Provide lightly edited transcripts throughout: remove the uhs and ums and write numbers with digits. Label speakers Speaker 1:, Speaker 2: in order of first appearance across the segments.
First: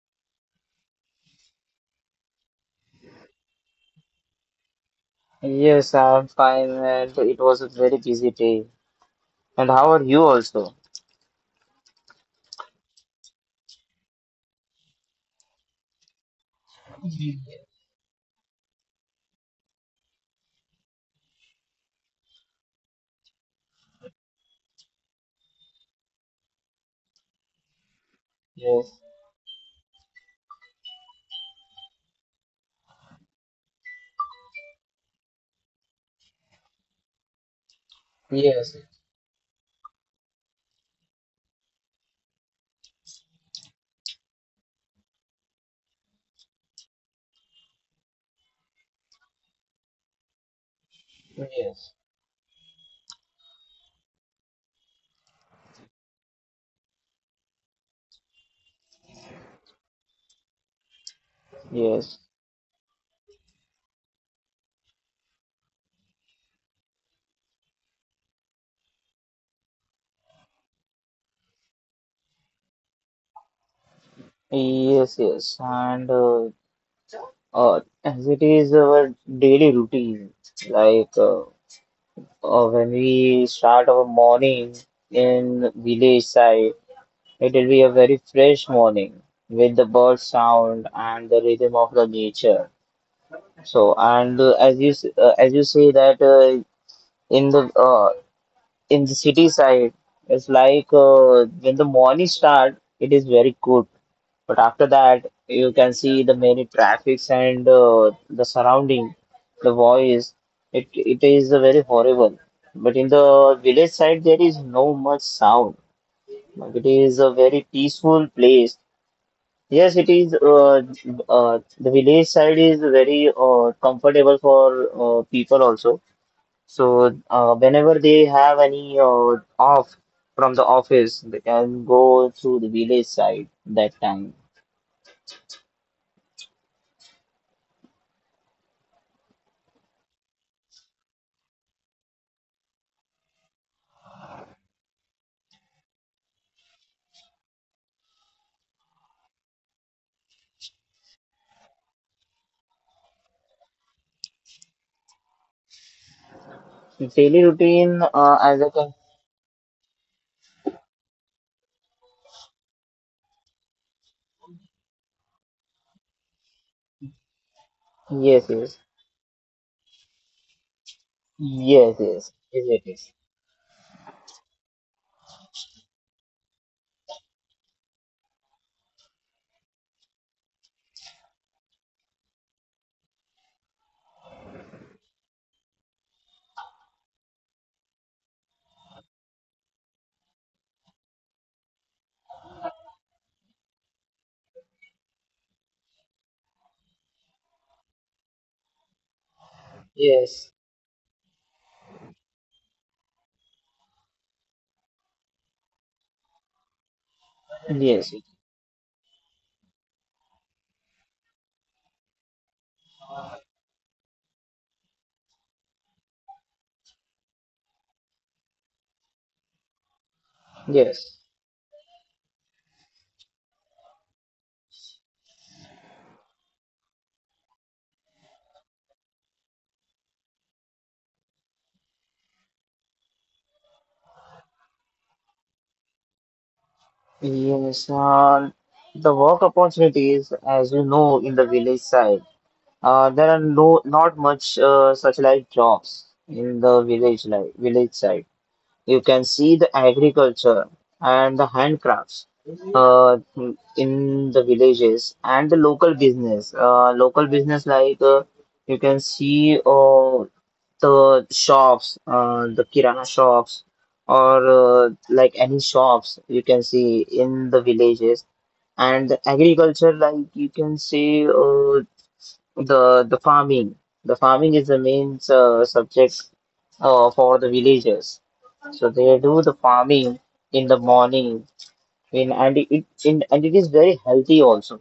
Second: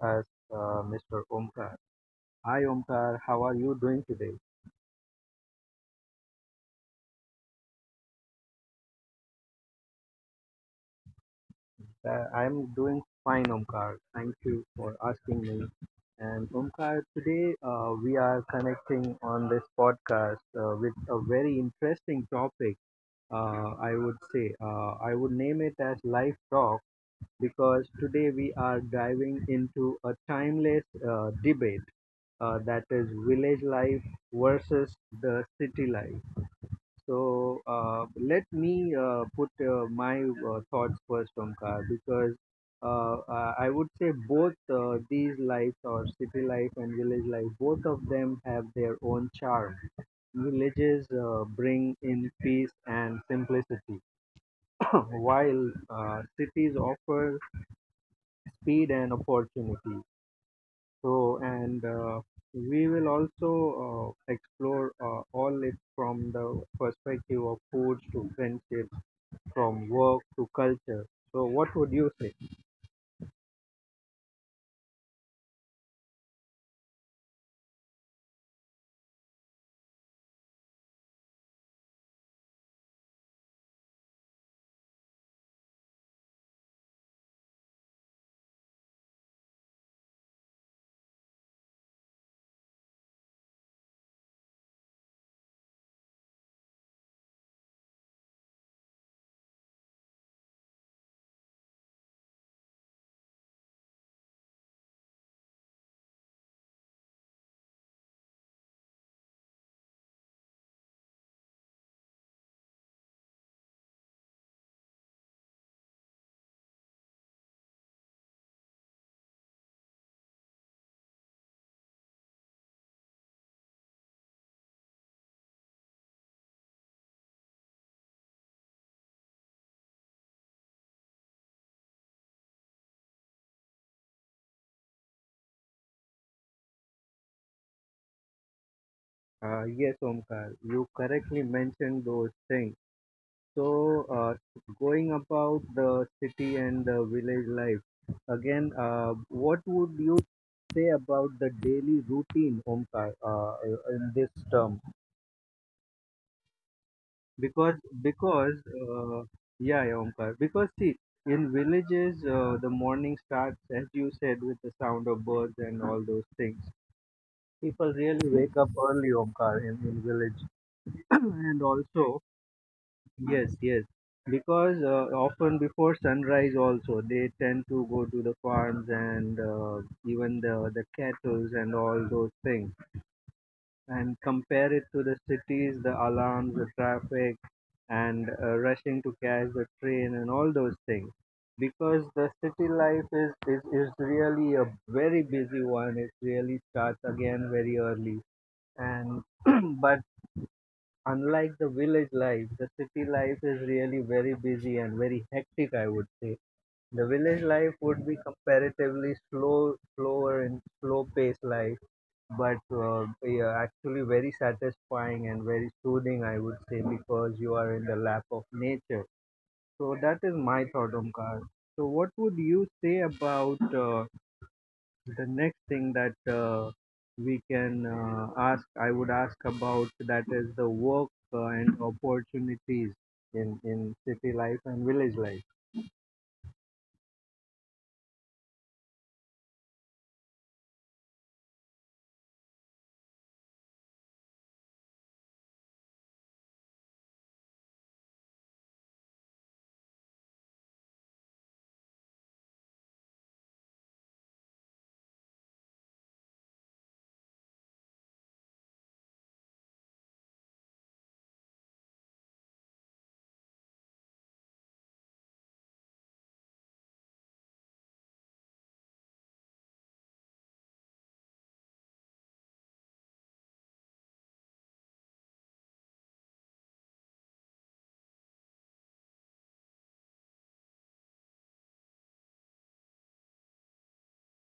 Speaker 1: us, Mr. Omkar. Hi, Omkar. How are you doing today?
Speaker 2: Yes, I'm fine, and it was a very busy day. And how are you also?
Speaker 1: I'm doing fine, Omkar. Thank you for asking me. And Omkar, today we are connecting on this podcast with a very interesting topic. I would name it as life talk, because today we are
Speaker 2: Yes,
Speaker 1: diving into a timeless debate, that is village life versus the city life. So,
Speaker 2: yes,
Speaker 1: let me put my thoughts first, Omkar, because I would say both these lives, or city life and village life, both of them have their own charm. Villages
Speaker 2: yes,
Speaker 1: bring in peace and simplicity, while cities offer speed and opportunity. So,
Speaker 2: yes,
Speaker 1: and we will also explore all it from the perspective of food to friendship, from work to culture. So, what would you say?
Speaker 2: yes, yes. And as it is our daily routine, like uh, when we start our morning in village side, it will be a very fresh morning with the bird sound and the rhythm of the nature. So, and as you say that in the uh, in the city side, it's like when the morning start it is very good, but after that you can see the many traffics and the surrounding, the voice, it is very horrible. But in the village side there is no much sound, like it is a very peaceful place. Yes it is. uh, the village side is very comfortable for people also. So whenever they have any off from the office, they can go to the village side that time.
Speaker 1: Yes, Omkar, you correctly mentioned those things. So, going about the city and the village life, again, what would you say about the daily routine, Omkar, in this term?
Speaker 2: Daily routine,
Speaker 1: Because,
Speaker 2: as I can.
Speaker 1: because, yeah, yeah, Omkar, because see, in villages, the morning starts, as you said, with the sound of birds and all those things. People
Speaker 2: Yes,
Speaker 1: really
Speaker 2: yes,
Speaker 1: wake up early, Omkar, in village.
Speaker 2: yes,
Speaker 1: And
Speaker 2: yes, yes,
Speaker 1: also,
Speaker 2: it is.
Speaker 1: yes, yes, because often before sunrise also, they tend to go to the farms, and even the cattle and all those things. And compare it to the cities, the alarms, the traffic, and rushing to catch the train and all those things. Because the city life is really a very busy one. It really starts again very early, and but
Speaker 2: Yes,
Speaker 1: unlike the village life, the city life is really very busy and very hectic, I would say. The village life
Speaker 2: yes,
Speaker 1: would be comparatively slower and slow paced life, but yeah, actually very satisfying and very soothing, I would say, because you are in the lap of nature. So that is my
Speaker 2: yes,
Speaker 1: thought, Omkar. So what would you say about the next thing that we can ask I would ask about, that is the work and opportunities in city life and village life?
Speaker 2: yes. The work opportunities, as you know, in the village side, there are no not much such like jobs in the village like village side. You can see the agriculture and the handcrafts uh, in the villages and the local business. Local business like, you can see, the shops, the kirana shops, or like any shops you can see in the villages. And the agriculture, like you can see, the farming. The farming is the main subject for the villagers. So they do the farming in the morning, and it is very healthy also.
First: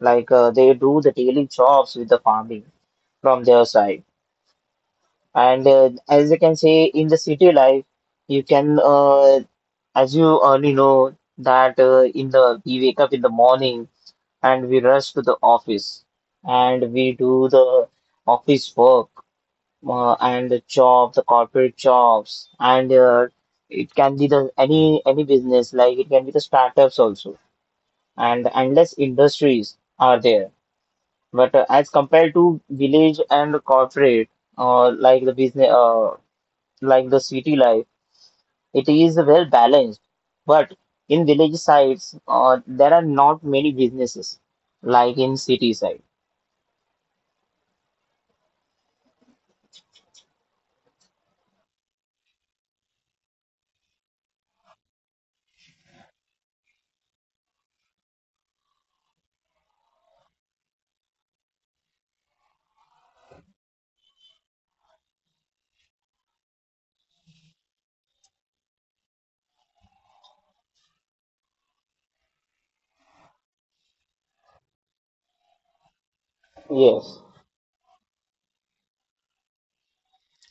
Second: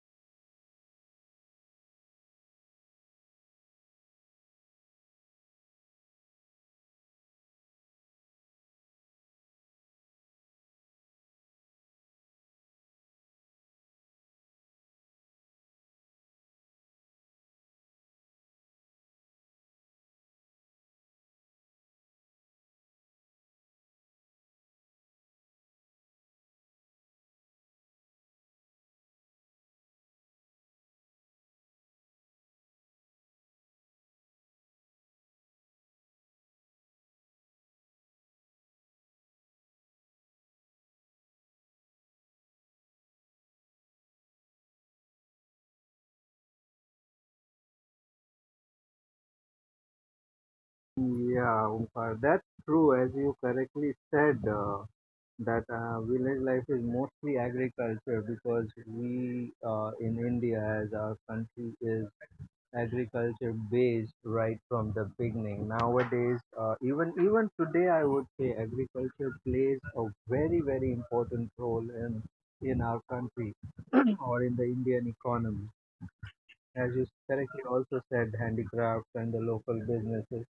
Speaker 2: Like, they do the daily jobs with the farming from their side, and as you can say in the city life, you can, as you already know, that in the we wake up in the morning and we rush to the office and we do the office work, and the job, the corporate jobs, and it can be the any business, like it can be the startups also, and endless industries are there. But as compared to village and corporate, like the business, like the city life, it is well balanced. But in village sides, there are not many businesses like in city side.
Speaker 1: Yeah, Omkar, that's true. As you correctly said, that village life is mostly agriculture, because we, in India, as our country is agriculture based right from the beginning. Nowadays, even today, I would say agriculture plays a very important role in our country, or in the Indian economy. As you
Speaker 2: Yes,
Speaker 1: correctly also said, handicrafts and the local businesses,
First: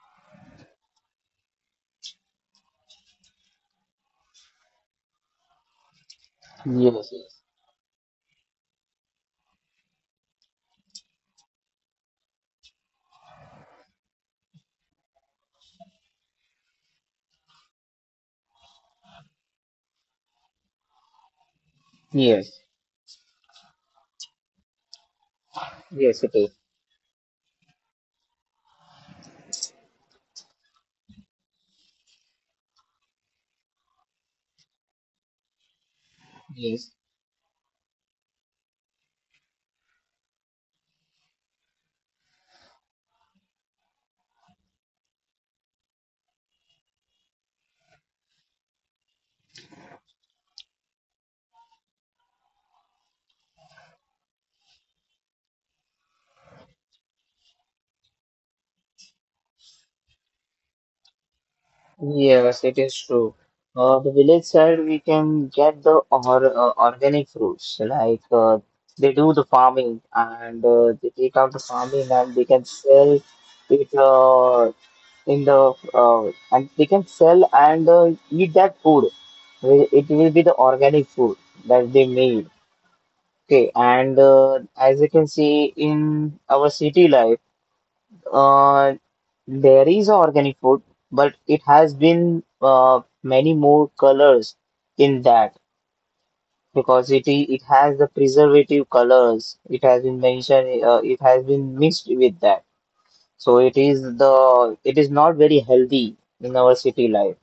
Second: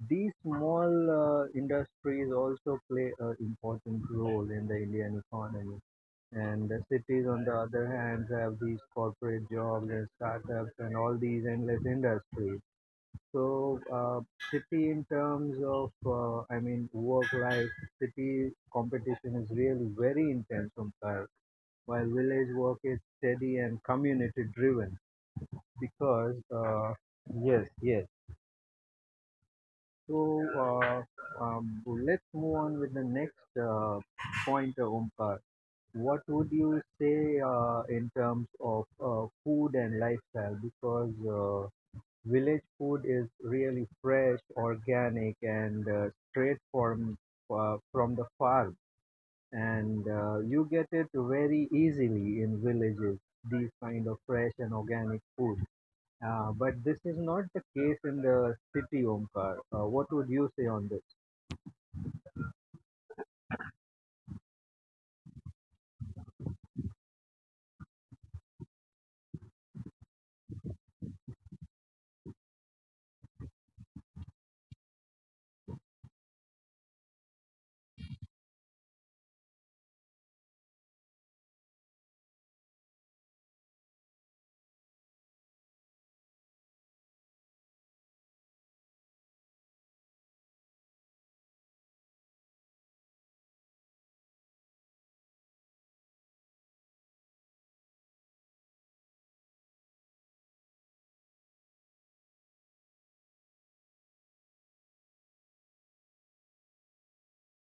Speaker 1: these small industries also play an important role in the Indian economy. And the
Speaker 2: yes,
Speaker 1: cities, on
Speaker 2: yes,
Speaker 1: the other hand, have these corporate jobs and startups and all these endless industries. So, city in terms of, I mean, work-life, city competition is really very intense compared, while village work
Speaker 2: yes,
Speaker 1: is steady and community-driven. Because,
Speaker 2: yes, it is.
Speaker 1: yes, yes. So, let's move on with the next point, Omkar. What would you
Speaker 2: Yes.
Speaker 1: say in terms of food and lifestyle? Because village food is really fresh, organic, and straight from the farm, and you get it very easily in villages. These kind of fresh and organic food. But this is not the case in the city, Omkar. What would you say on this?
Speaker 2: Yes, it is true. The village side, we can get the, organic fruits. Like, they do the farming, and they take out the farming, and they can sell it, in the and they can sell, and eat that food. It will be the organic food that they made. Okay, and as you can see in our city life. Uh, there is organic food, but it has been, many more colors in that, because it has the preservative colors. It has been mentioned. It has been mixed with that, so it is not very healthy in our city life.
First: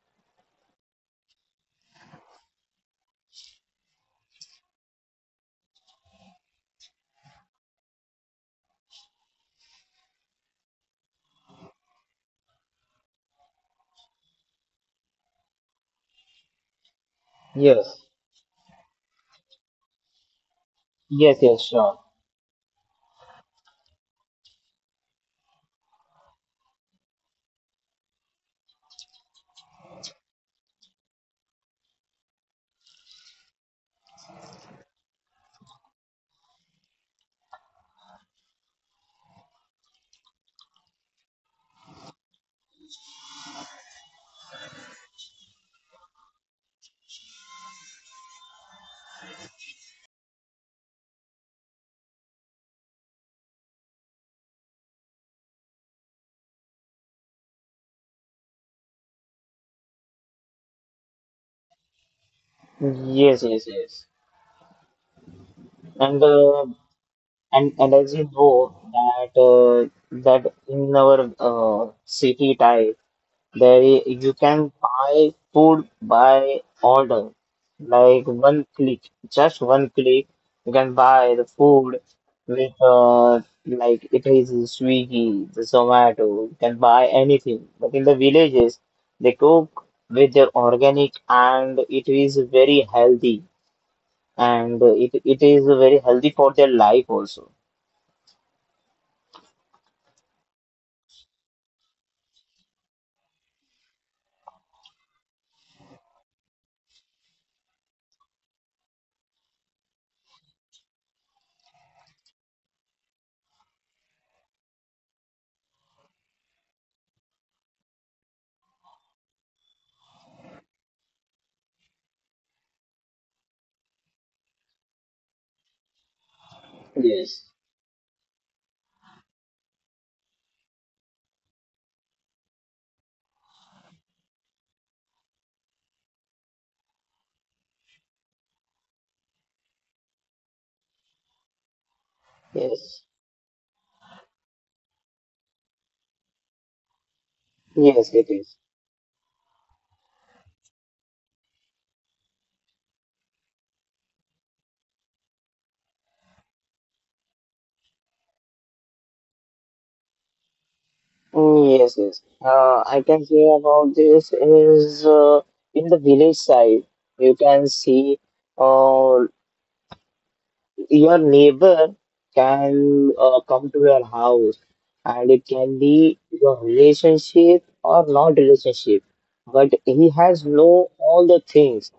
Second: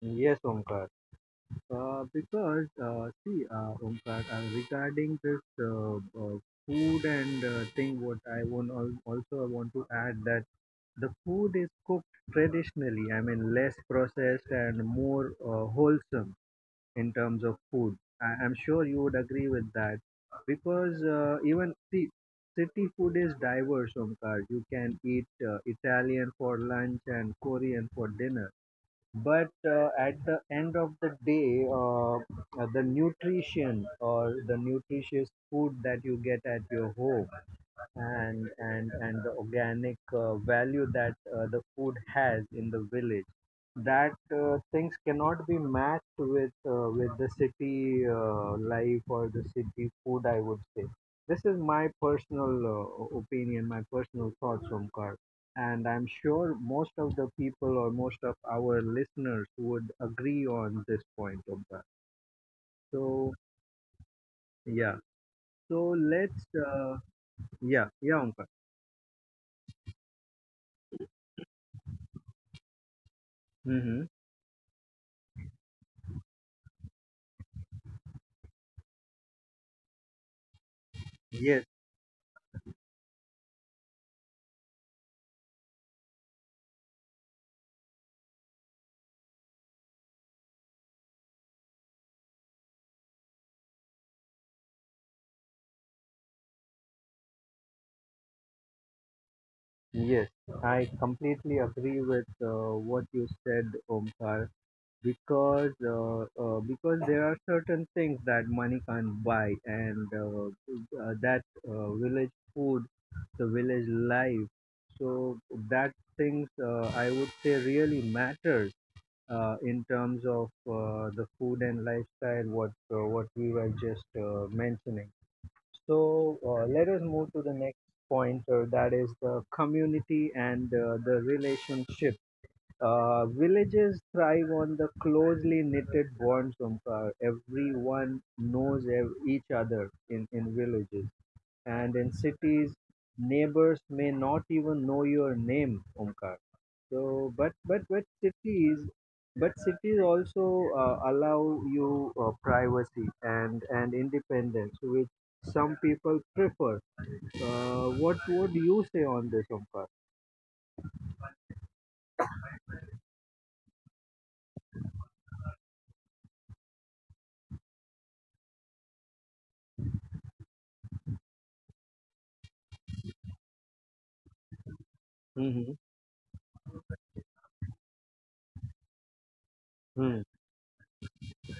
Speaker 1: Yes, Omkar. Because see, Omkar, regarding this food and thing, what I want al- also I want to add that the food is cooked traditionally. I mean, less processed and more wholesome in terms of
Speaker 2: Yes,
Speaker 1: food. I'm sure you would agree with that, because
Speaker 2: yes, yes,
Speaker 1: even
Speaker 2: sure.
Speaker 1: see, city food is diverse, Omkar. You can eat Italian for lunch and Korean for dinner, but at the end of the day, the nutrition, or the nutritious food that you get at your home, and the organic value that the food has in the village, that things cannot be matched with the city life, or the city food, I would say. This is my personal opinion, my personal thoughts, Omkar. And I'm sure most of the people, or most of our listeners, would agree on this point, Omkar.
Speaker 2: Yes, yes, yes.
Speaker 1: So, yeah.
Speaker 2: And
Speaker 1: so let's
Speaker 2: and as you know
Speaker 1: Yeah, yeah,
Speaker 2: that
Speaker 1: Omkar.
Speaker 2: that in our city type. You can
Speaker 1: Mm-hmm.
Speaker 2: buy food by order, like one click, just one click. You can buy the food with, like it is in Swiggy, the Zomato. You can buy anything. But in the villages, they cook with their organic, and it is very healthy, and it is very healthy for their life also.
Speaker 1: Yes, I completely agree with what you said, Omkar, because there are certain things that money can't buy, and that village food, the village life. So that things, I would say, really matters in terms of the food and lifestyle. What we were just mentioning. So, let us
Speaker 2: Yes.
Speaker 1: move to the next point, that is the community and the relationship. Villages thrive on the closely knitted bonds, Omkar. Everyone knows each other in villages, and in
Speaker 2: Yes,
Speaker 1: cities, neighbors may not even know your name, Omkar. So, but
Speaker 2: yes,
Speaker 1: but
Speaker 2: it
Speaker 1: but
Speaker 2: is.
Speaker 1: cities, but cities also allow you privacy and independence, which some people prefer. What would you say on this, Omkar?
Speaker 2: Mm. Yes, yes. I can hear about this is, in the village side. You can see uh, your neighbor can come to your house, and it can
Speaker 1: Mm-hmm.
Speaker 2: be your relationship or not relationship. But he has
Speaker 1: Mm,
Speaker 2: know all the things,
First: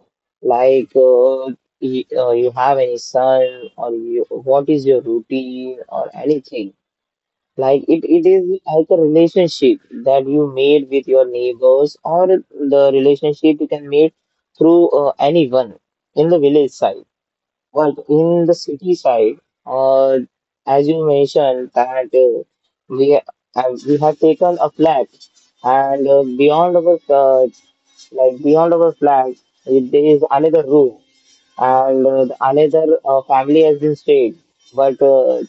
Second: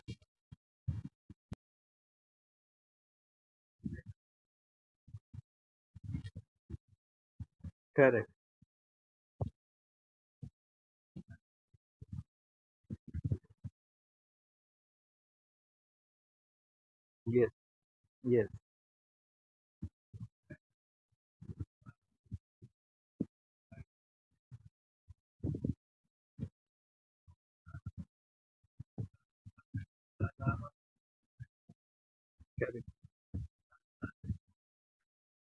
Speaker 2: like, he, you have any son, or you, what is your routine or anything. Like it
Speaker 1: Correct.
Speaker 2: is like a relationship that you made with your neighbors, or the relationship you can make through, anyone in the village side.
Speaker 1: Yes.
Speaker 2: But
Speaker 1: Yes.
Speaker 2: in the city side, uh, as you mentioned that, we we have taken a flat, and beyond our, like beyond our flat there is another room, and another family has been stayed. But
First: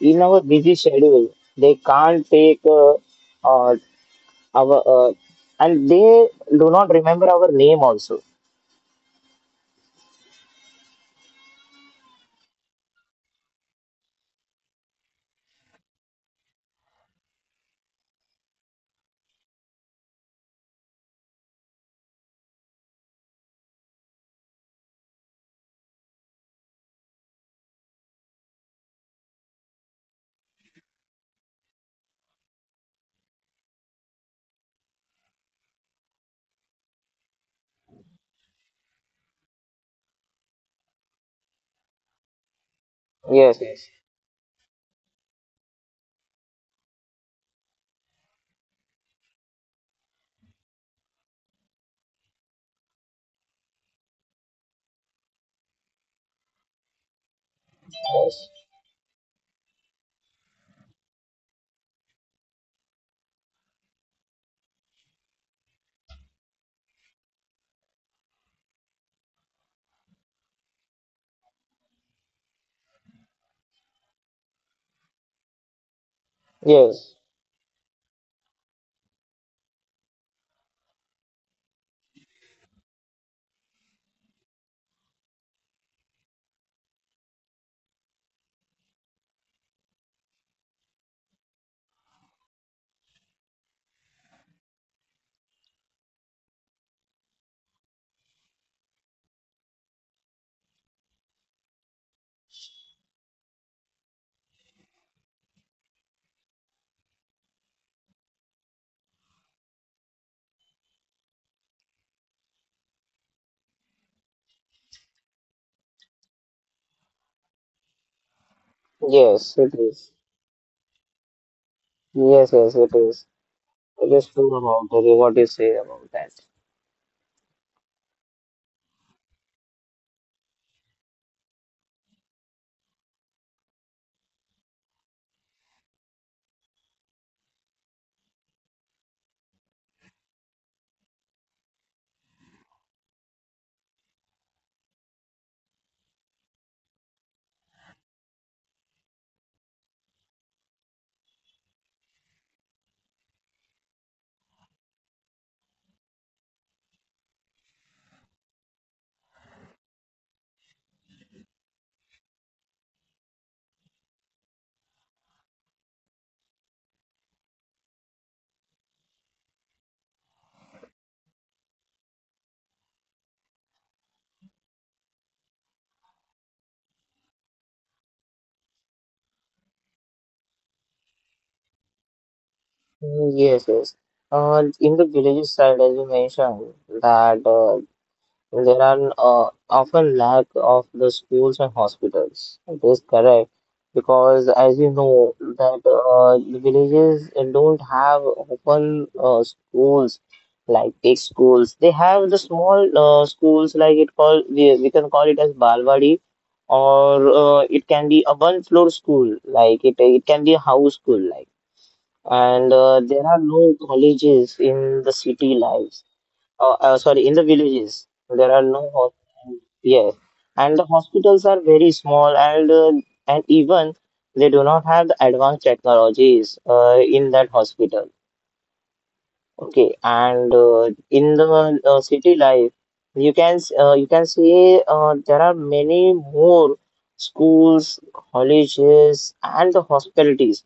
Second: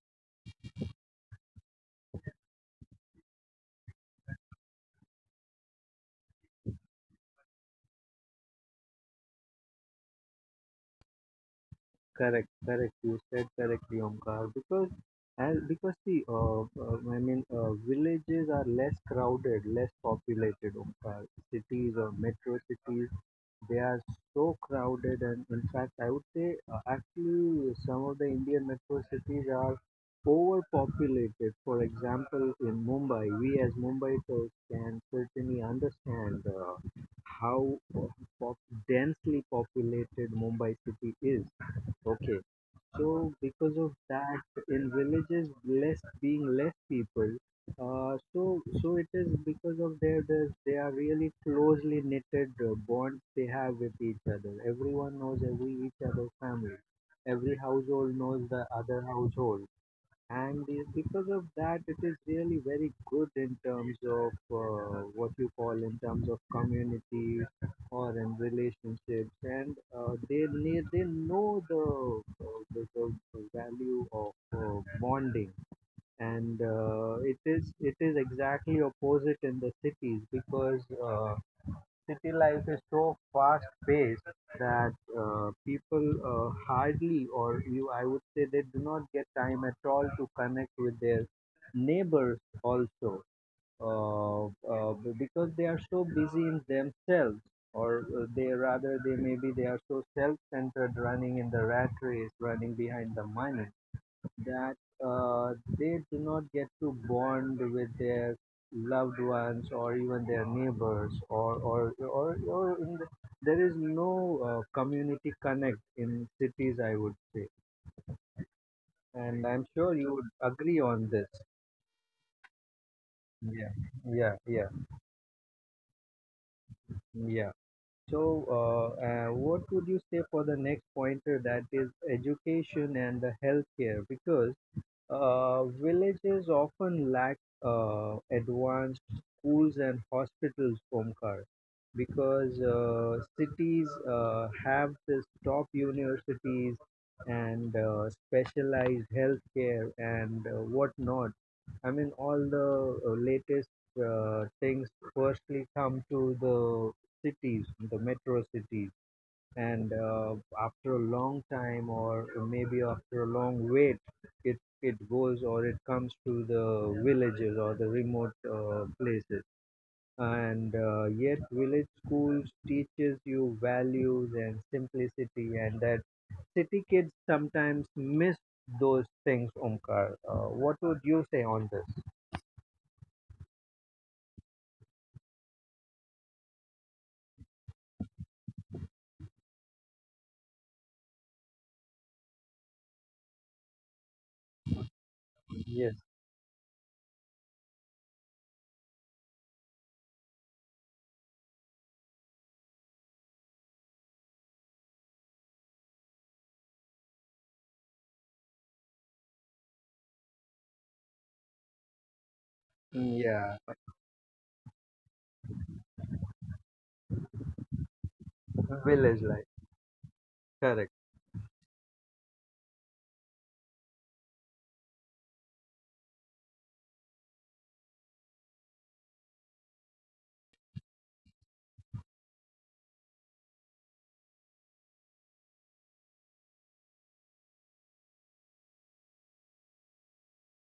Speaker 2: in our busy schedule, they can't take, uh, our, and they do not remember our name also.
Speaker 1: Correct, correct. You said correctly, Omkar. Because, I mean, villages are less crowded, less populated, Omkar. Cities or metro cities, they are so crowded, and in fact, I would say, actually, some of the Indian metro cities are overpopulated. For example, in Mumbai, we as Mumbaikars can certainly understand how pop- densely populated Mumbai city is. Okay. So
Speaker 2: Yes,
Speaker 1: because of
Speaker 2: yes,
Speaker 1: that, in villages, less being less people, so it is because of they are really closely knitted bonds they have with each other. Everyone knows every each other's family. Every household knows the other household, and because of that, it is really very good in terms of what you call, in terms of community or in relationships. And they know the, the the value of bonding. And
Speaker 2: yes,
Speaker 1: it is exactly opposite in the cities, because city life is so fast paced that people hardly, or you I would say, they do not get time at all to connect with their neighbors also. uh, because they are so busy in themselves, or they rather, they, maybe they are so self-centered, running in the rat race, running behind the money, that uh, they do not get to bond with their loved ones, or even their neighbors, there is no community connect in cities, I would say. And
Speaker 2: yes,
Speaker 1: I'm
Speaker 2: it
Speaker 1: sure you
Speaker 2: is.
Speaker 1: would agree on this.
Speaker 2: Yes, yes, it is.
Speaker 1: Yeah,
Speaker 2: It is
Speaker 1: yeah,
Speaker 2: true
Speaker 1: yeah,
Speaker 2: about the, what you say about that.
Speaker 1: yeah. So, what would you say for the next pointer, that is education and the healthcare? Because villages often lack advanced schools and hospitals, Omkar, because cities have this top universities, and specialized healthcare, and whatnot. I mean, all the latest things firstly come to the cities, the metro cities, and after a long time, or maybe after a long wait, it goes, or it comes to the villages, or the remote places. And yet village schools teaches you values and simplicity, and that city kids sometimes miss those things, Omkar. What would you say on this?
Speaker 2: Mm. Yes, yes. In the villages side, as you mentioned, that, there are often lack of the schools and hospitals. It is correct because, as you know, that
Speaker 1: Yes.
Speaker 2: the villages don't have open schools like big schools. They have the small schools like it called, we can call it as Balwadi, or it can be a one floor school, like it can be a house school like. And there are
Speaker 1: Yeah.
Speaker 2: no colleges in the city life, sorry, in the villages, there are no hos-.
Speaker 1: Village life.
Speaker 2: Yes, and the
Speaker 1: Correct.
Speaker 2: hospitals are very small, and even they do not have the advanced technologies in that hospital. Okay, and in the city life, you can see, there are many more schools, colleges, and the hospitalities.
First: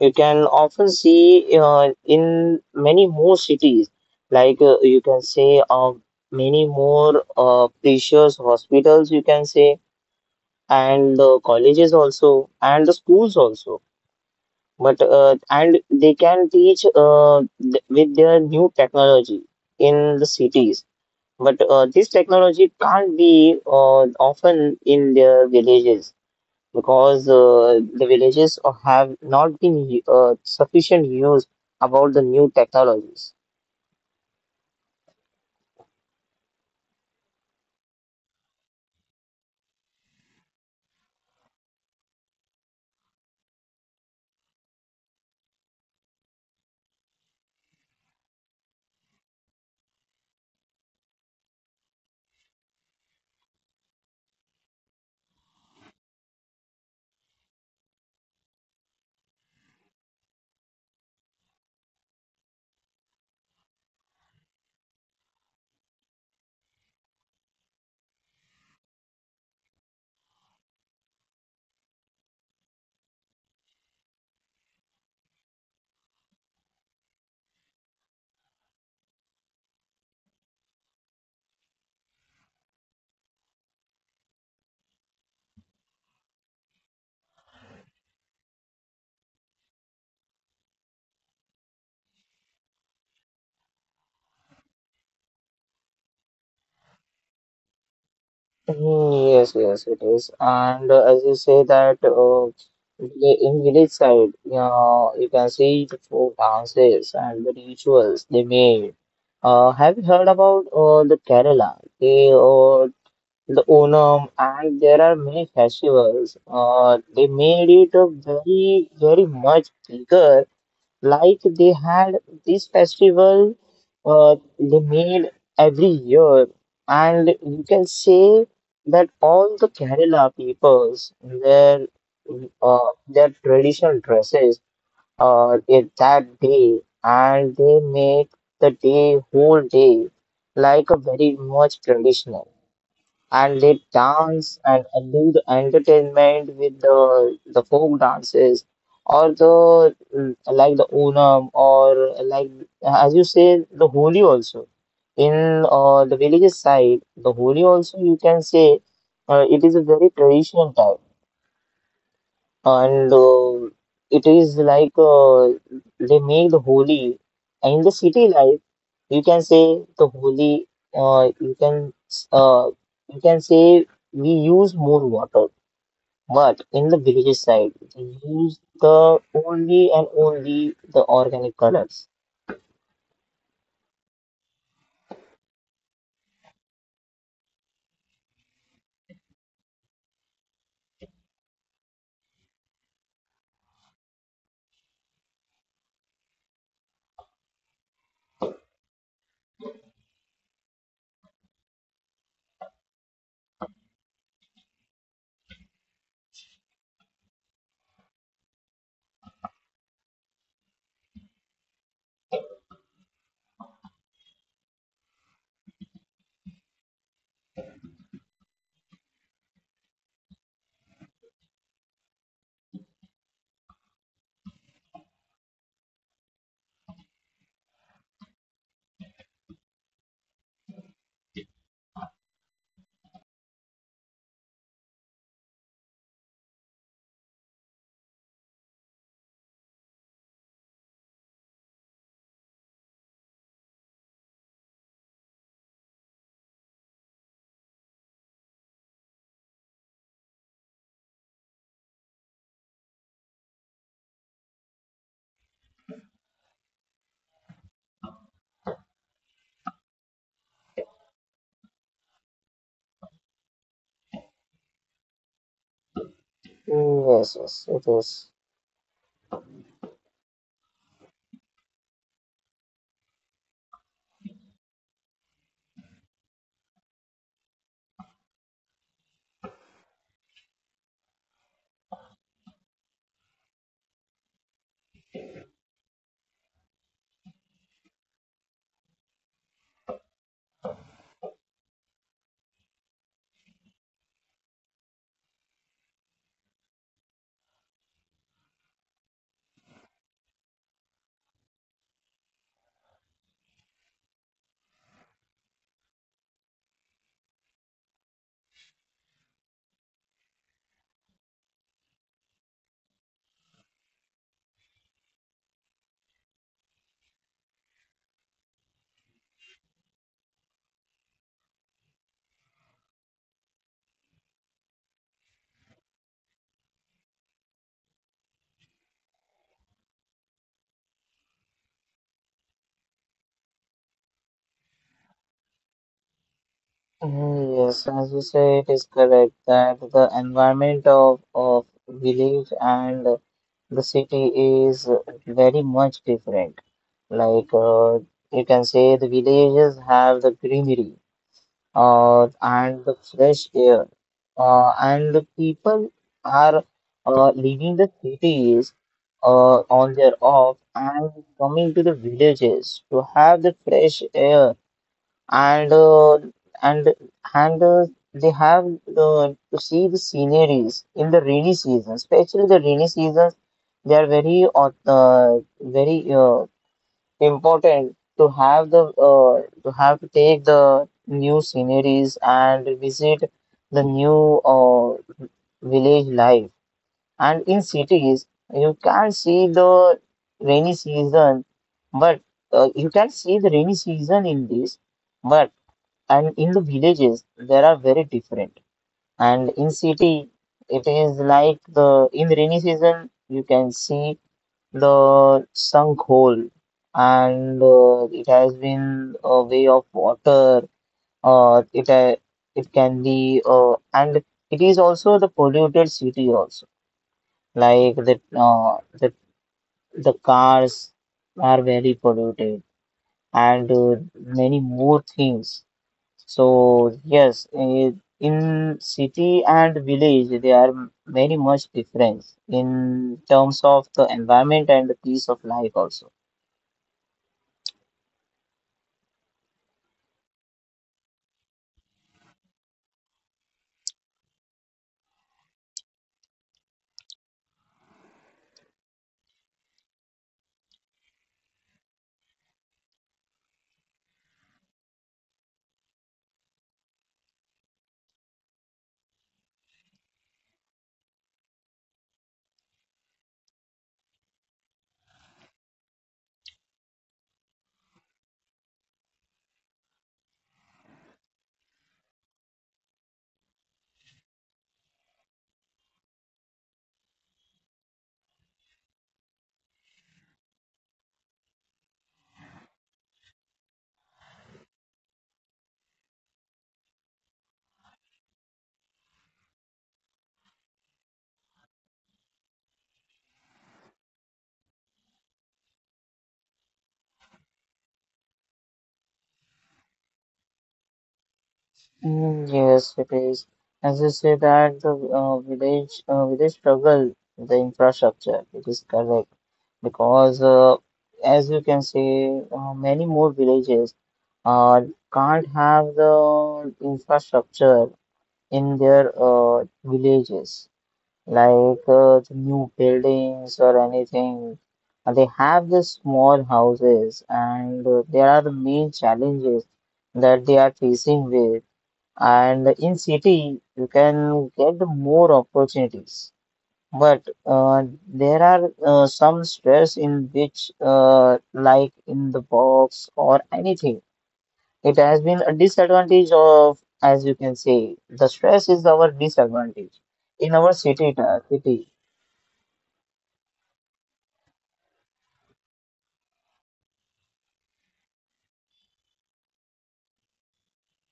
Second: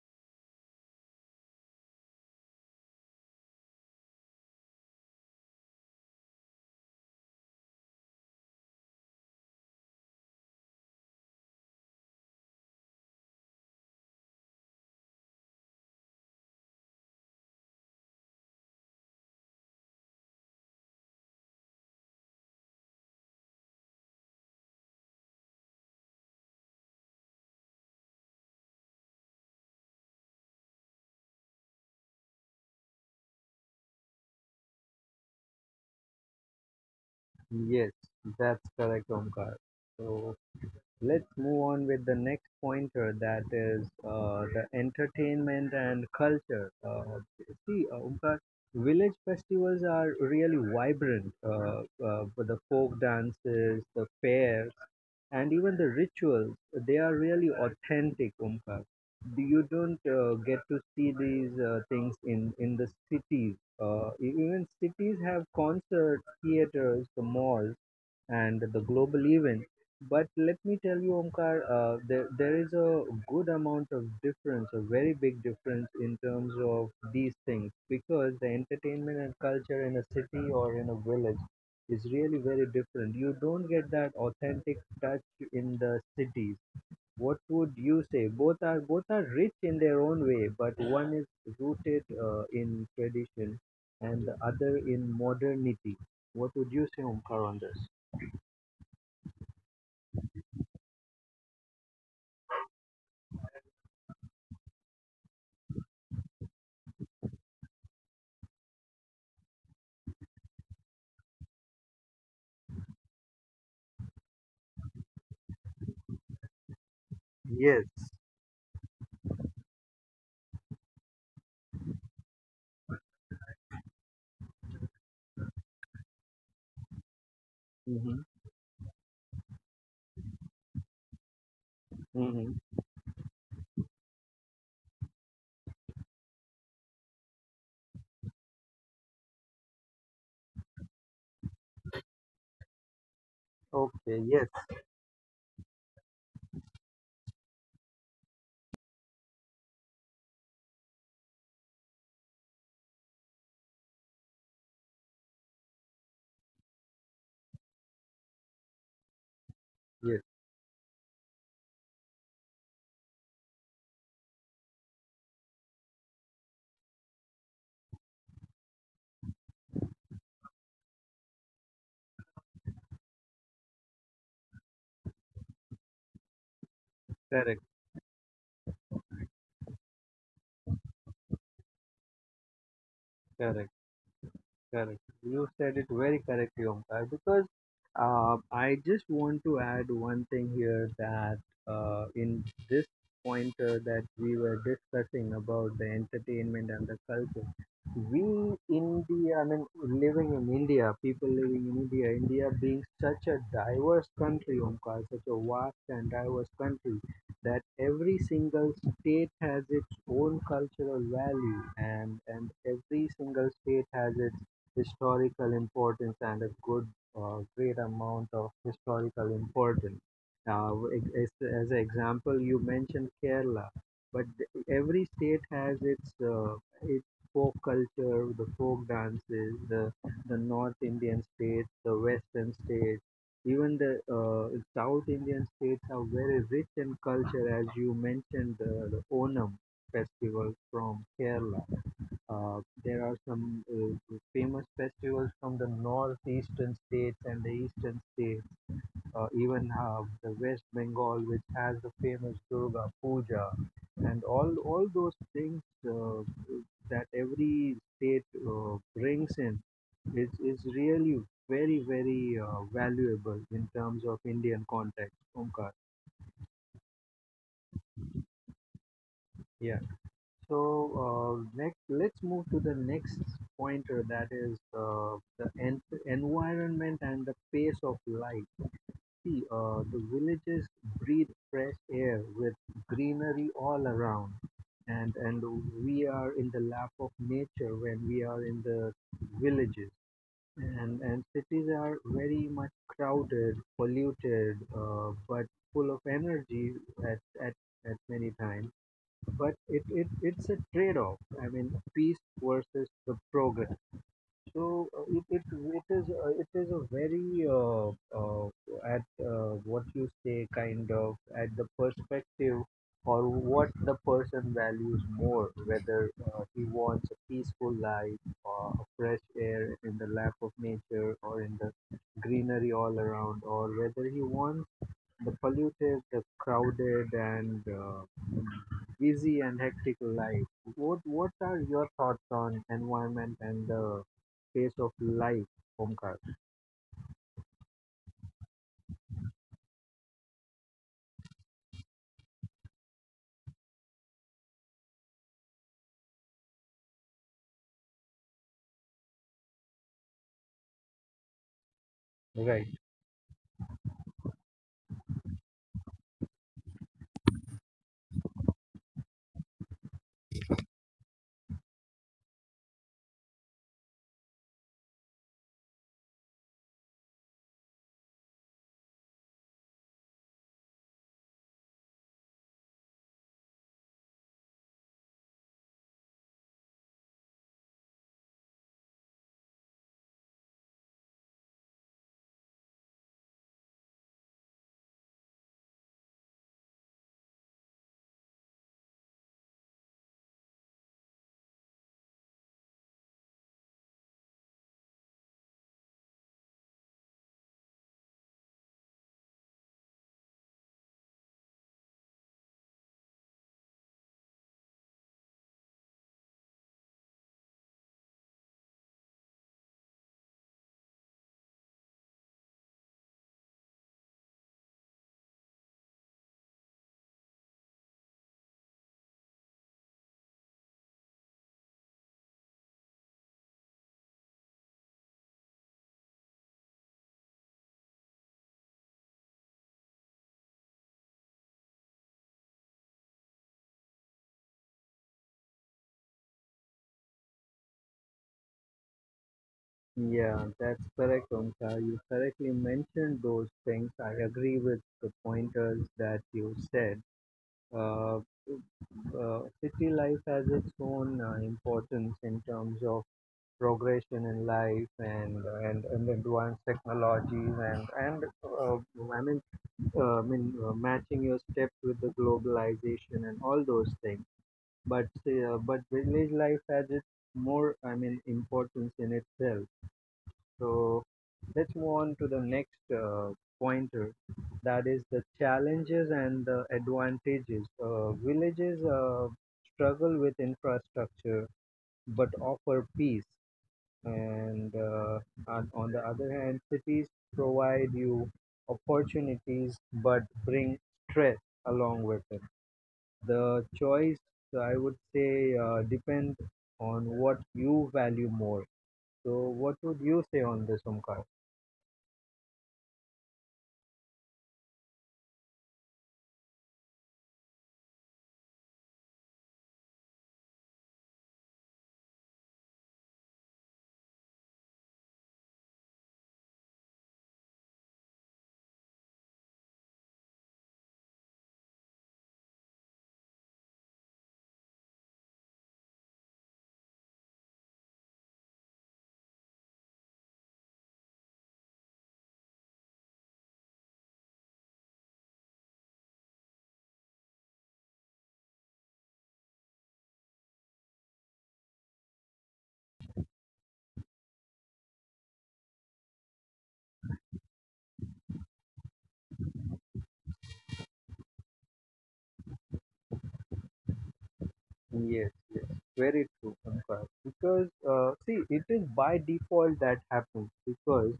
Speaker 2: You can often see in many more cities, like, you can say, many more precious hospitals. You can say, and colleges also, and the schools also, but and they can teach, with their new technology in the cities. But this technology can't be often in their villages, because the villages have not been sufficient used about the new technologies.
Speaker 1: Yes. That's correct, Omkar. So let's move on with the next pointer, that is the entertainment and culture. See, Omkar, village festivals are really vibrant, for the folk dances, the fairs, and even the rituals. They are really authentic, Omkar. You don't get to see these things in the cities. Even cities have concerts, theaters, the malls, and the global event. But let me tell you, Omkar, there is a good amount of difference, a very big difference in terms of these things, because the entertainment and culture in a city or in a village is really very different. You don't get that authentic touch in the cities. What would you say? Both are rich in their own way, but one is rooted in tradition, and the other in modernity. What would you say, Omkar, on this?
Speaker 2: Mm. Yes, yes, it is. And as you say that in village side, you can see the folk dances and the rituals they made. Have you heard about the Kerala? The Onam, and there are many festivals. They made
Speaker 1: Yes.
Speaker 2: it a very, very much bigger, like they had this festival, they made every year. And you can
Speaker 1: Mm-hmm.
Speaker 2: say that all the Kerala peoples, their,
Speaker 1: Mm-hmm.
Speaker 2: their traditional dresses in that day, and they make the day, whole day, like a very much traditional, and they
Speaker 1: Okay. Yes.
Speaker 2: dance, and do the entertainment with the folk dances, or the, like the Onam, or like, as you say, the Holi also. In the villages side, the Holi also, you can say, it is a very
Speaker 1: Yes.
Speaker 2: traditional type. And it is like, they make the Holi. And in the city life, you can say the Holi, you can, uh, you can say, we use more water, but in the villages
Speaker 1: Correct.
Speaker 2: side we use the, only and only the organic colors.
Speaker 1: Correct. Correct. You said it very correctly, Omkar, because I just want to add one thing here that in this pointer that we were discussing about the entertainment and the culture, we India, I mean, living in India, people living in India, India being such a diverse country, Omkar, such a vast and diverse country, that every single state has its own cultural value and every single state has its historical importance and a good great amount of historical importance. Now, as an example, you mentioned Kerala, but every state has its folk culture, the folk dances, the North Indian states, the Western states, even the South Indian states are very rich in culture, as you mentioned the Onam festival from Kerala. There are some famous festivals from the northeastern states and the eastern states, even the West Bengal, which has the famous Durga Puja, and all those things uh, that every state brings in is really very valuable in terms of Indian context, Omkar.
Speaker 2: Mm. Yes, yes, it is.
Speaker 1: Yeah. So, next, let's move to the next pointer, that is the environment and the pace of life. See, the villages breathe fresh air with greenery all around, and we are in the lap of nature when we are in the villages. And cities are very much crowded, polluted, but full of energy at at, at many times, but it's a trade-off, I mean, peace versus the progress. So it is, a very, uh, uh, at what you say, kind of at the perspective, or what the person values more, whether he wants a peaceful life or a fresh air in the lap of nature or in the greenery all around, or whether he wants the polluted, the crowded, and busy and hectic life. What are your thoughts on environment and the pace of life, Omkar?
Speaker 2: Oh. Yes, as you say, it is correct that the environment of village and the city is very much different. Like, you can say the villages have the greenery,
Speaker 1: Right.
Speaker 2: and the fresh air, and the people are leaving the cities on their off, and coming to the villages to have the fresh air. And and and they have to see the sceneries in the rainy season, especially the rainy seasons. They are very, very important to have the, to have, to take the new sceneries and visit the new, village life. And in cities, you can't see the rainy season, but you can see the rainy season in this. But and in the villages there are very different. And in city it is like the, in rainy season you can see the sunk hole, and it has been a way of water. It it can be, and it is also the polluted city also, like the, uh, the the cars are very polluted, and many more things. So, yes, in city and village there are very much difference in terms of the environment and the peace of life also.
Speaker 1: Yeah, that's correct, Omkar. You correctly mentioned those things. I agree with the pointers that you said. Uh, City life has its own importance in terms of progression in life, and advanced technologies, and uh, I mean matching your step with the globalization and all those things. But village life has its more, I mean, importance in itself. So let's move on to the next pointer, that is the challenges and the advantages. Villages struggle with infrastructure but offer peace, and on the other hand, cities provide you opportunities but bring stress along with it. The choice, I would say, depends on what you value more. So what would you say on this, Omkar?
Speaker 2: Mm. Yes, it is. As you say that the village, village struggle with the infrastructure. It is correct, because as you can say, many more villages uh, can't have the infrastructure in their villages, like, the new buildings or anything. They have the small houses, and there are the main challenges that they are facing with. And in city, you can get more opportunities, but there are some stress, in which, like in the box or anything, it has been a disadvantage of, as you can say, the stress is our disadvantage in our city, city.
Speaker 1: Yes, yes, very true, Pankaj. Because see, it is by default that happens. Because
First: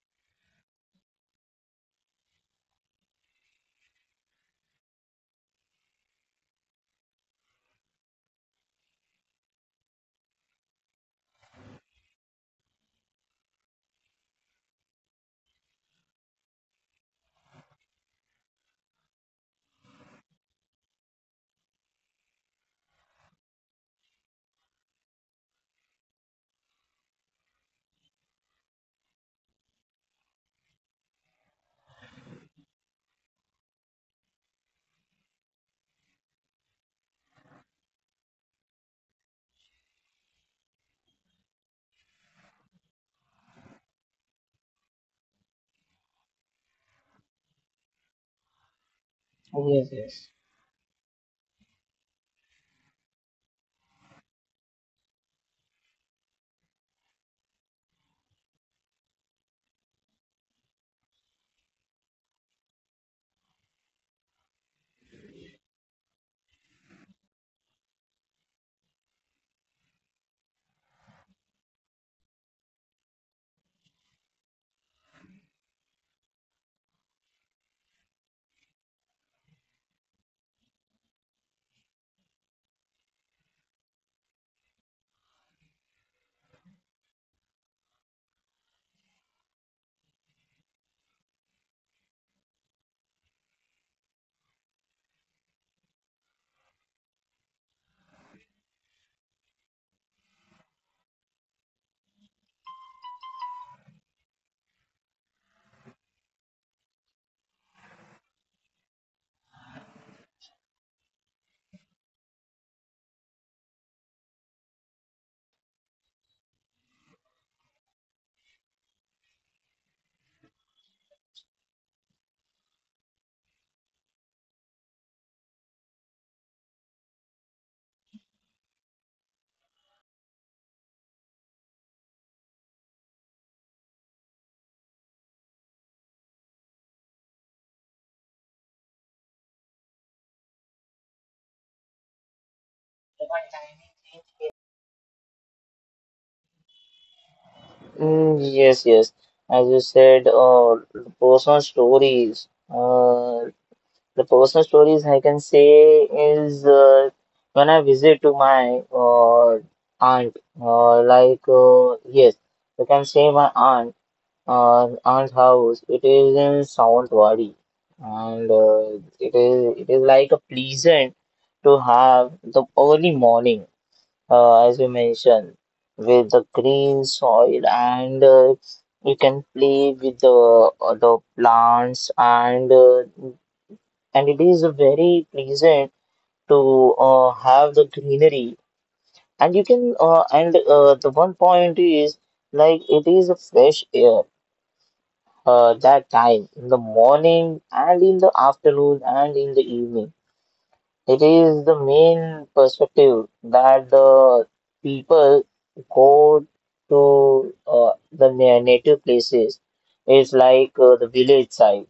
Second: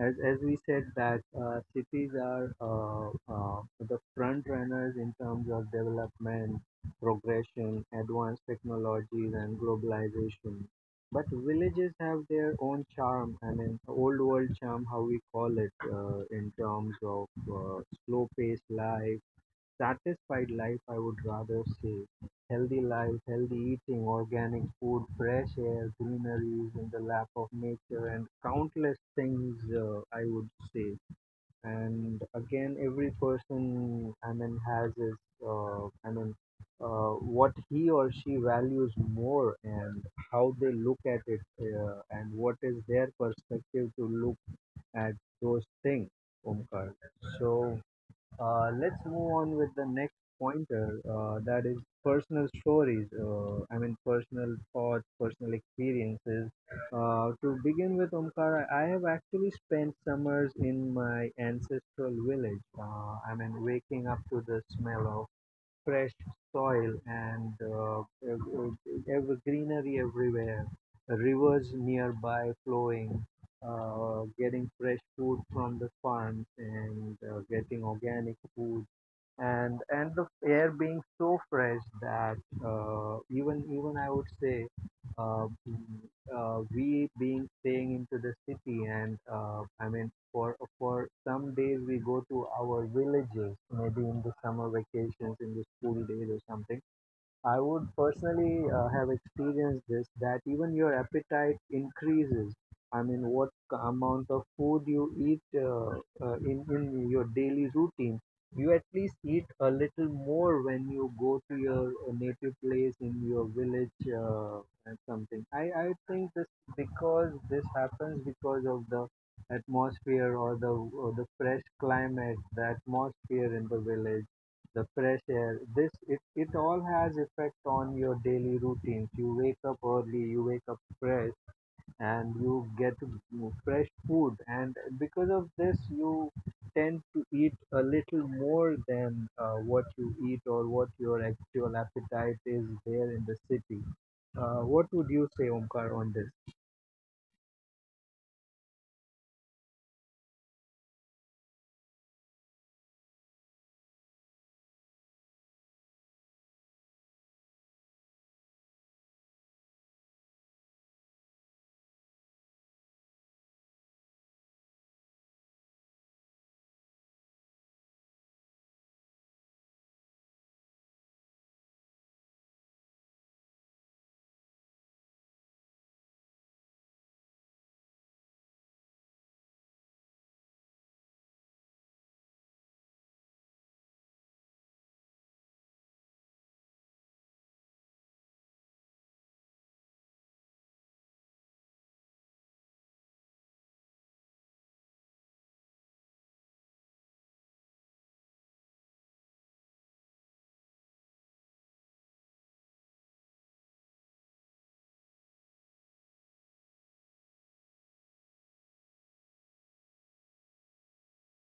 Speaker 1: as we said that cities are the front runners in terms of development, progression, advanced technologies, and globalization. But villages have their own charm. I mean, old world charm, how we call it, in terms of slow paced life, satisfied life, I would rather say. Healthy life, healthy eating, organic food, fresh air, greeneries in the lap of nature, and countless things, I would say. And again, every person, I mean, has his uh, I mean uh, what he or she values more, and how they look at it, and what is their perspective to look at those things, Omkar. So
Speaker 2: Yes, yes.
Speaker 1: let's move on with the next pointer, that is personal stories, I mean personal thoughts, personal experiences. To begin with, Omkar, I have actually spent summers in my ancestral village. I mean, waking up to the smell of fresh soil, and ev- greenery everywhere, rivers nearby flowing, getting fresh food from the farms, and getting organic food, and the air being so fresh that even even I would say, uh, mm, we being staying into the city, and I mean, for some days we go to our villages, maybe in the summer vacations in the school days or something. I would personally have experienced this, that even your appetite increases. I mean, what amount of food you eat in your daily routine, you at least eat a little more when you go to your native place in your village, and something. I think this, because this happens because of the atmosphere, or the fresh climate, the atmosphere in the village, the fresh air. This, it all has effect on your daily routines. You wake up early, you wake up fresh, and you get fresh food, and because of this you tend to eat a little more than what you eat or what your actual appetite is there in the city. What would you say, Omkar, on this?
Speaker 2: Mm. Yes, yes. As you said, the personal stories. The personal stories I can say is, when I visit to my aunt. Yes, I can say my aunt. Aunt's house. It is in Sawantwadi, and it is like a pleasant to have the early morning. As you mentioned, with the green soil, and you can play with the plants. And and it is very pleasant to have the greenery. And you can and the one point is, like it is a fresh air, that time in the morning and in the afternoon and in the evening. It is the main perspective that the people go to the native places. It's like, the village side,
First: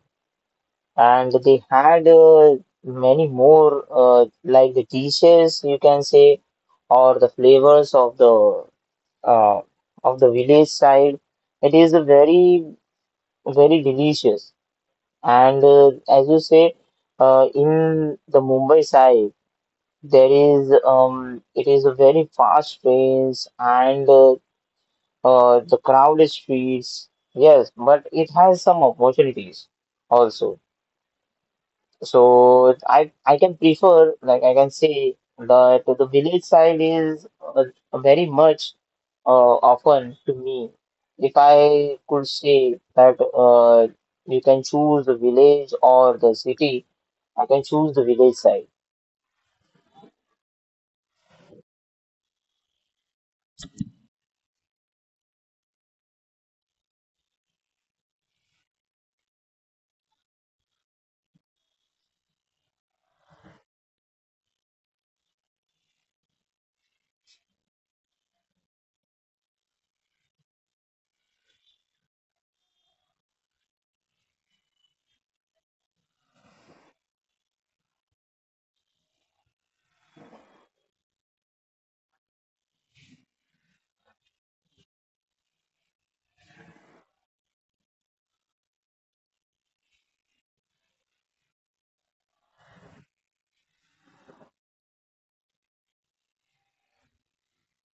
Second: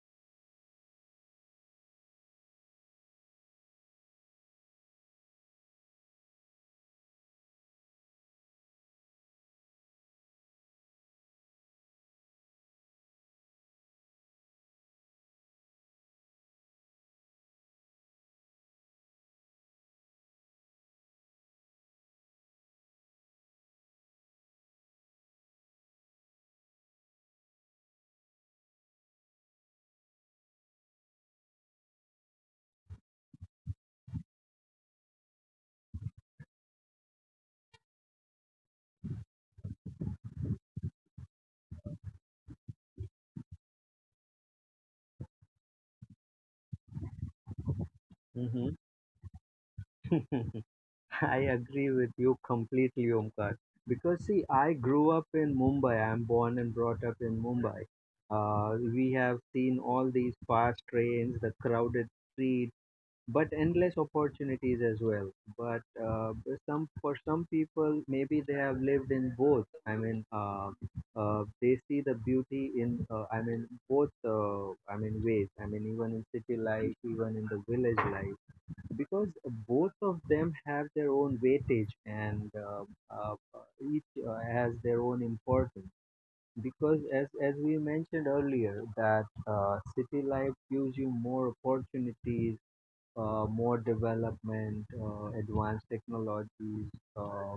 Speaker 2: and they had many more, like the dishes, you can say, or the flavors uh, of the village side. It is a very, very delicious, and as you say, in the Mumbai side. There is, it is a very fast pace, and the crowded streets. Yes, but it has some opportunities also. So I can prefer, like I can say that the village side is uh, very much often to me. If I could say that, you can choose the village or the city, I can choose the village side.
Speaker 1: Hmm. I agree with you completely, Omkar. Because see, I grew up in Mumbai. I'm born and brought up in Mumbai. We have seen all these fast trains, the crowded street, but endless opportunities as well. But some, for some people, maybe they have lived in both. I mean, they see the beauty in, I mean, both. I mean, ways. I mean, even in city life, even in the village life, because both of them have their own weightage, and uh, each has their own importance, because as we mentioned earlier, that city life gives you more opportunities, more development, advanced technologies, uh,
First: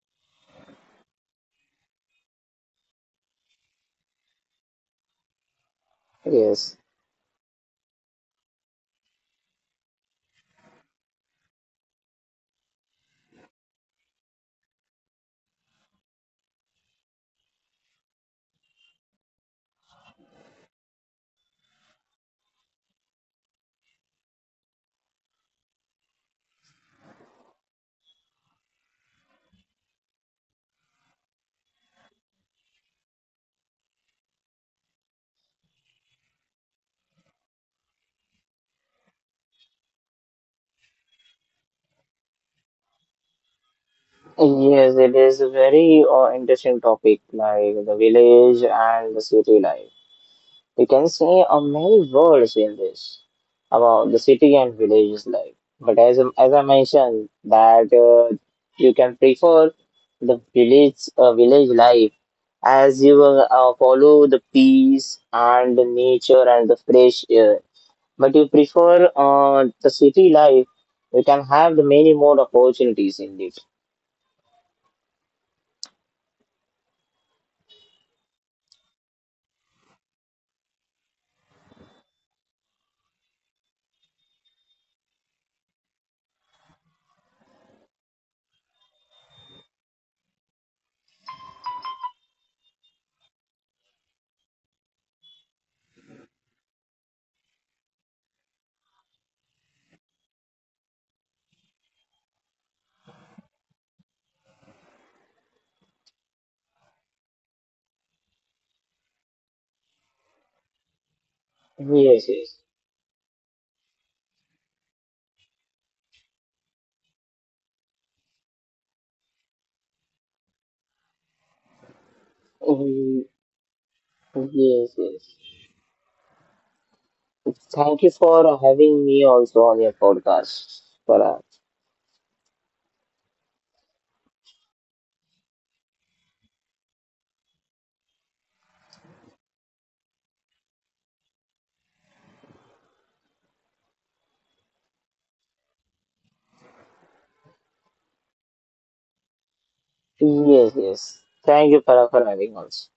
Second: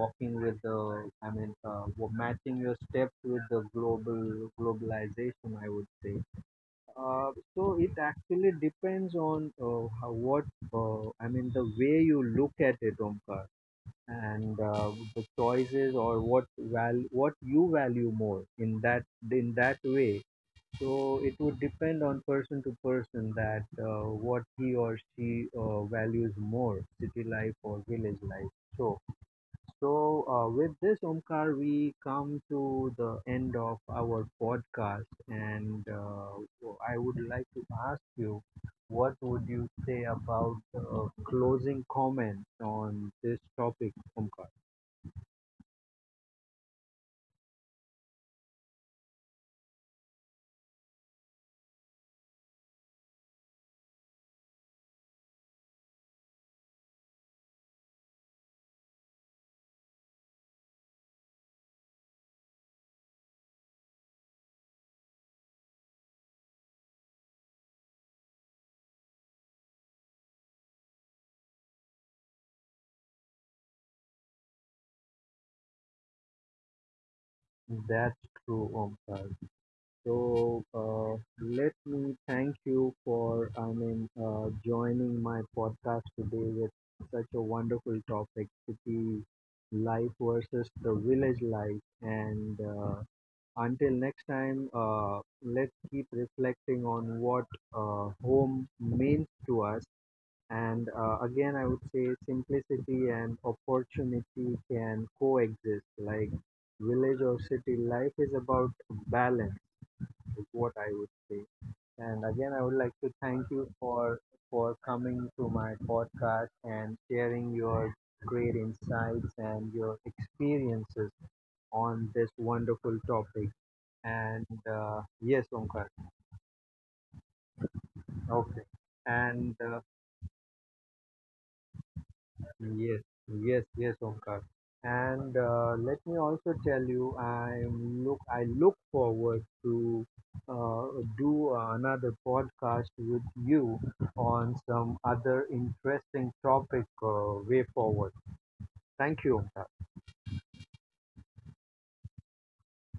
Speaker 1: walking with the, I mean, matching your steps with the globalization, I would say.
Speaker 2: Yes.
Speaker 1: So it actually depends on, what, I mean, the way you look at it, Omkar, and the choices, or what you value more in that, in that way. So it would depend on person to person, that what he or she values more, city life or village life. So so, with this, Omkar, we come to the end of our podcast, and I would like to ask you, what would you say about closing comments on this topic, Omkar?
Speaker 2: Yes, it is a very interesting topic, like the village and the city life. You can see many words in this about the city and villages life. But as I mentioned, that you can prefer the village, village life, as you will follow the peace and the nature and the fresh air. But you prefer the city life, you can have the many more opportunities in it.
Speaker 1: That's true, Omkar. So, let me thank you for, I mean, joining my podcast today with such a wonderful topic, city life versus the village life. And until next time, let's keep reflecting on what home means to us. And again, I would say simplicity and opportunity can coexist. Like village or city, life is about balance, is what I would say. And
Speaker 2: Yes,
Speaker 1: again,
Speaker 2: yes.
Speaker 1: I would like to thank you for coming to my podcast and sharing your great insights and your experiences on this wonderful
Speaker 2: Mm.
Speaker 1: topic. And
Speaker 2: Yes, yes.
Speaker 1: yes, Omkar.
Speaker 2: Thank you for
Speaker 1: Okay.
Speaker 2: having me
Speaker 1: And
Speaker 2: also on your podcast, Farah.
Speaker 1: yes, yes, Omkar. And let me also tell you, I look forward to uh, do another podcast with you on some other interesting topic, way forward. Thank you, Omkar.
Speaker 2: Yes, yes. Thank you, Farah, for having us.